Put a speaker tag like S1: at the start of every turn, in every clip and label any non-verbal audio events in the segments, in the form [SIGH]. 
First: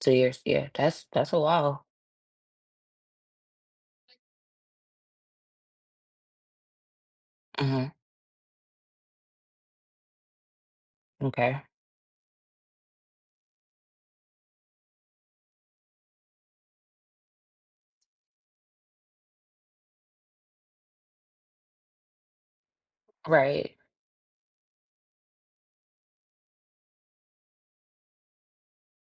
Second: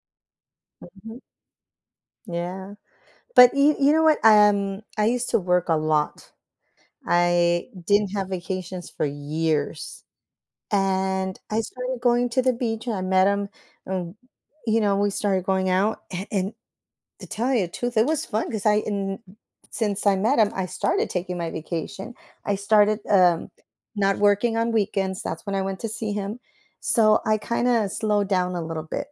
S1: 2 years, yeah, that's
S2: [UNINTELLIGIBLE]
S1: that's a while.
S2: Yeah, but you you know what, um, I used to work a lot. I
S1: Mhm
S2: didn't have vacations for years, and I
S1: Okay.
S2: started going to the beach and I met him, and, you know, we started going out a and to tell you the truth, it was fun cause I n since I met him, I started taking my vacation. I started, um,
S1: Right.
S2: not working on weekends, that's when I went to see him, so I kinda slowed down a little bit.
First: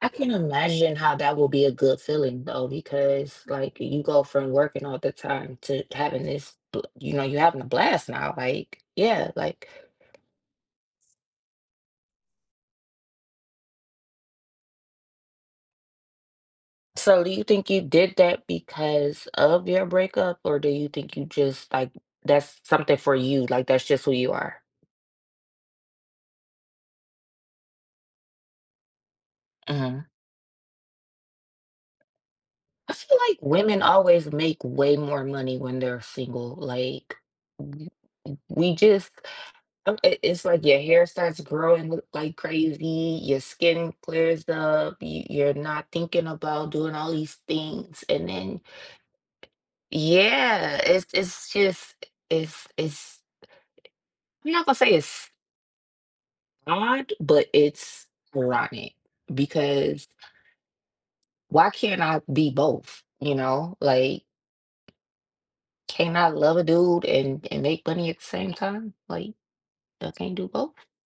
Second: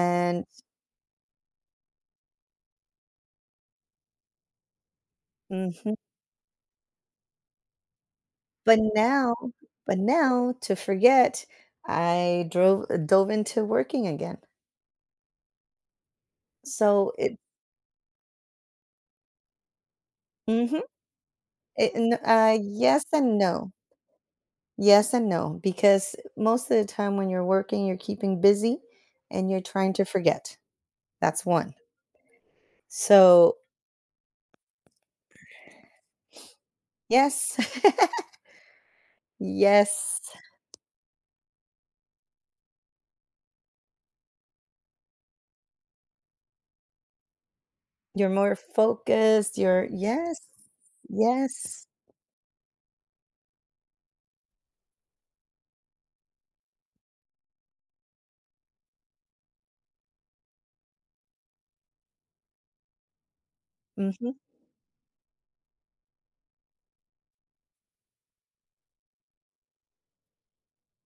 S1: I can imagine how that would be a good feeling though, because, like, you go from working all the time to
S2: Mhm.
S1: having this, bl you know, you're having a blast now, like,
S2: But
S1: yeah,
S2: now
S1: like
S2: but now to forget, I drove dove into working again. So
S1: So do
S2: it
S1: you think you did that because of your breakup or do
S2: Mhm.
S1: you think you just like,
S2: It n uh,
S1: that's something
S2: yes
S1: for
S2: and
S1: you, like
S2: no.
S1: that's just who you are?
S2: Yes and no, because most of the time when you're working, you're keeping busy, and you're trying to
S1: Mhm.
S2: forget, that's one.
S1: I feel like
S2: So
S1: women always make way more money when they're single, like,
S2: Yes.
S1: w
S2: [LAUGHS]
S1: we just it
S2: Yes.
S1: it's like your hair starts growing l like crazy, your skin clears up, you you're not thinking about doing all these things, and
S2: You're more
S1: then
S2: focused, you're yes,
S1: Yeah, it's it's
S2: yes.
S1: just it's it's I I'm not gonna say it's Odd, but it's rotten because Why can't I be both, you know, like
S2: Mhm.
S1: Can't I love a dude and and make money at the same time, like, I can't do both?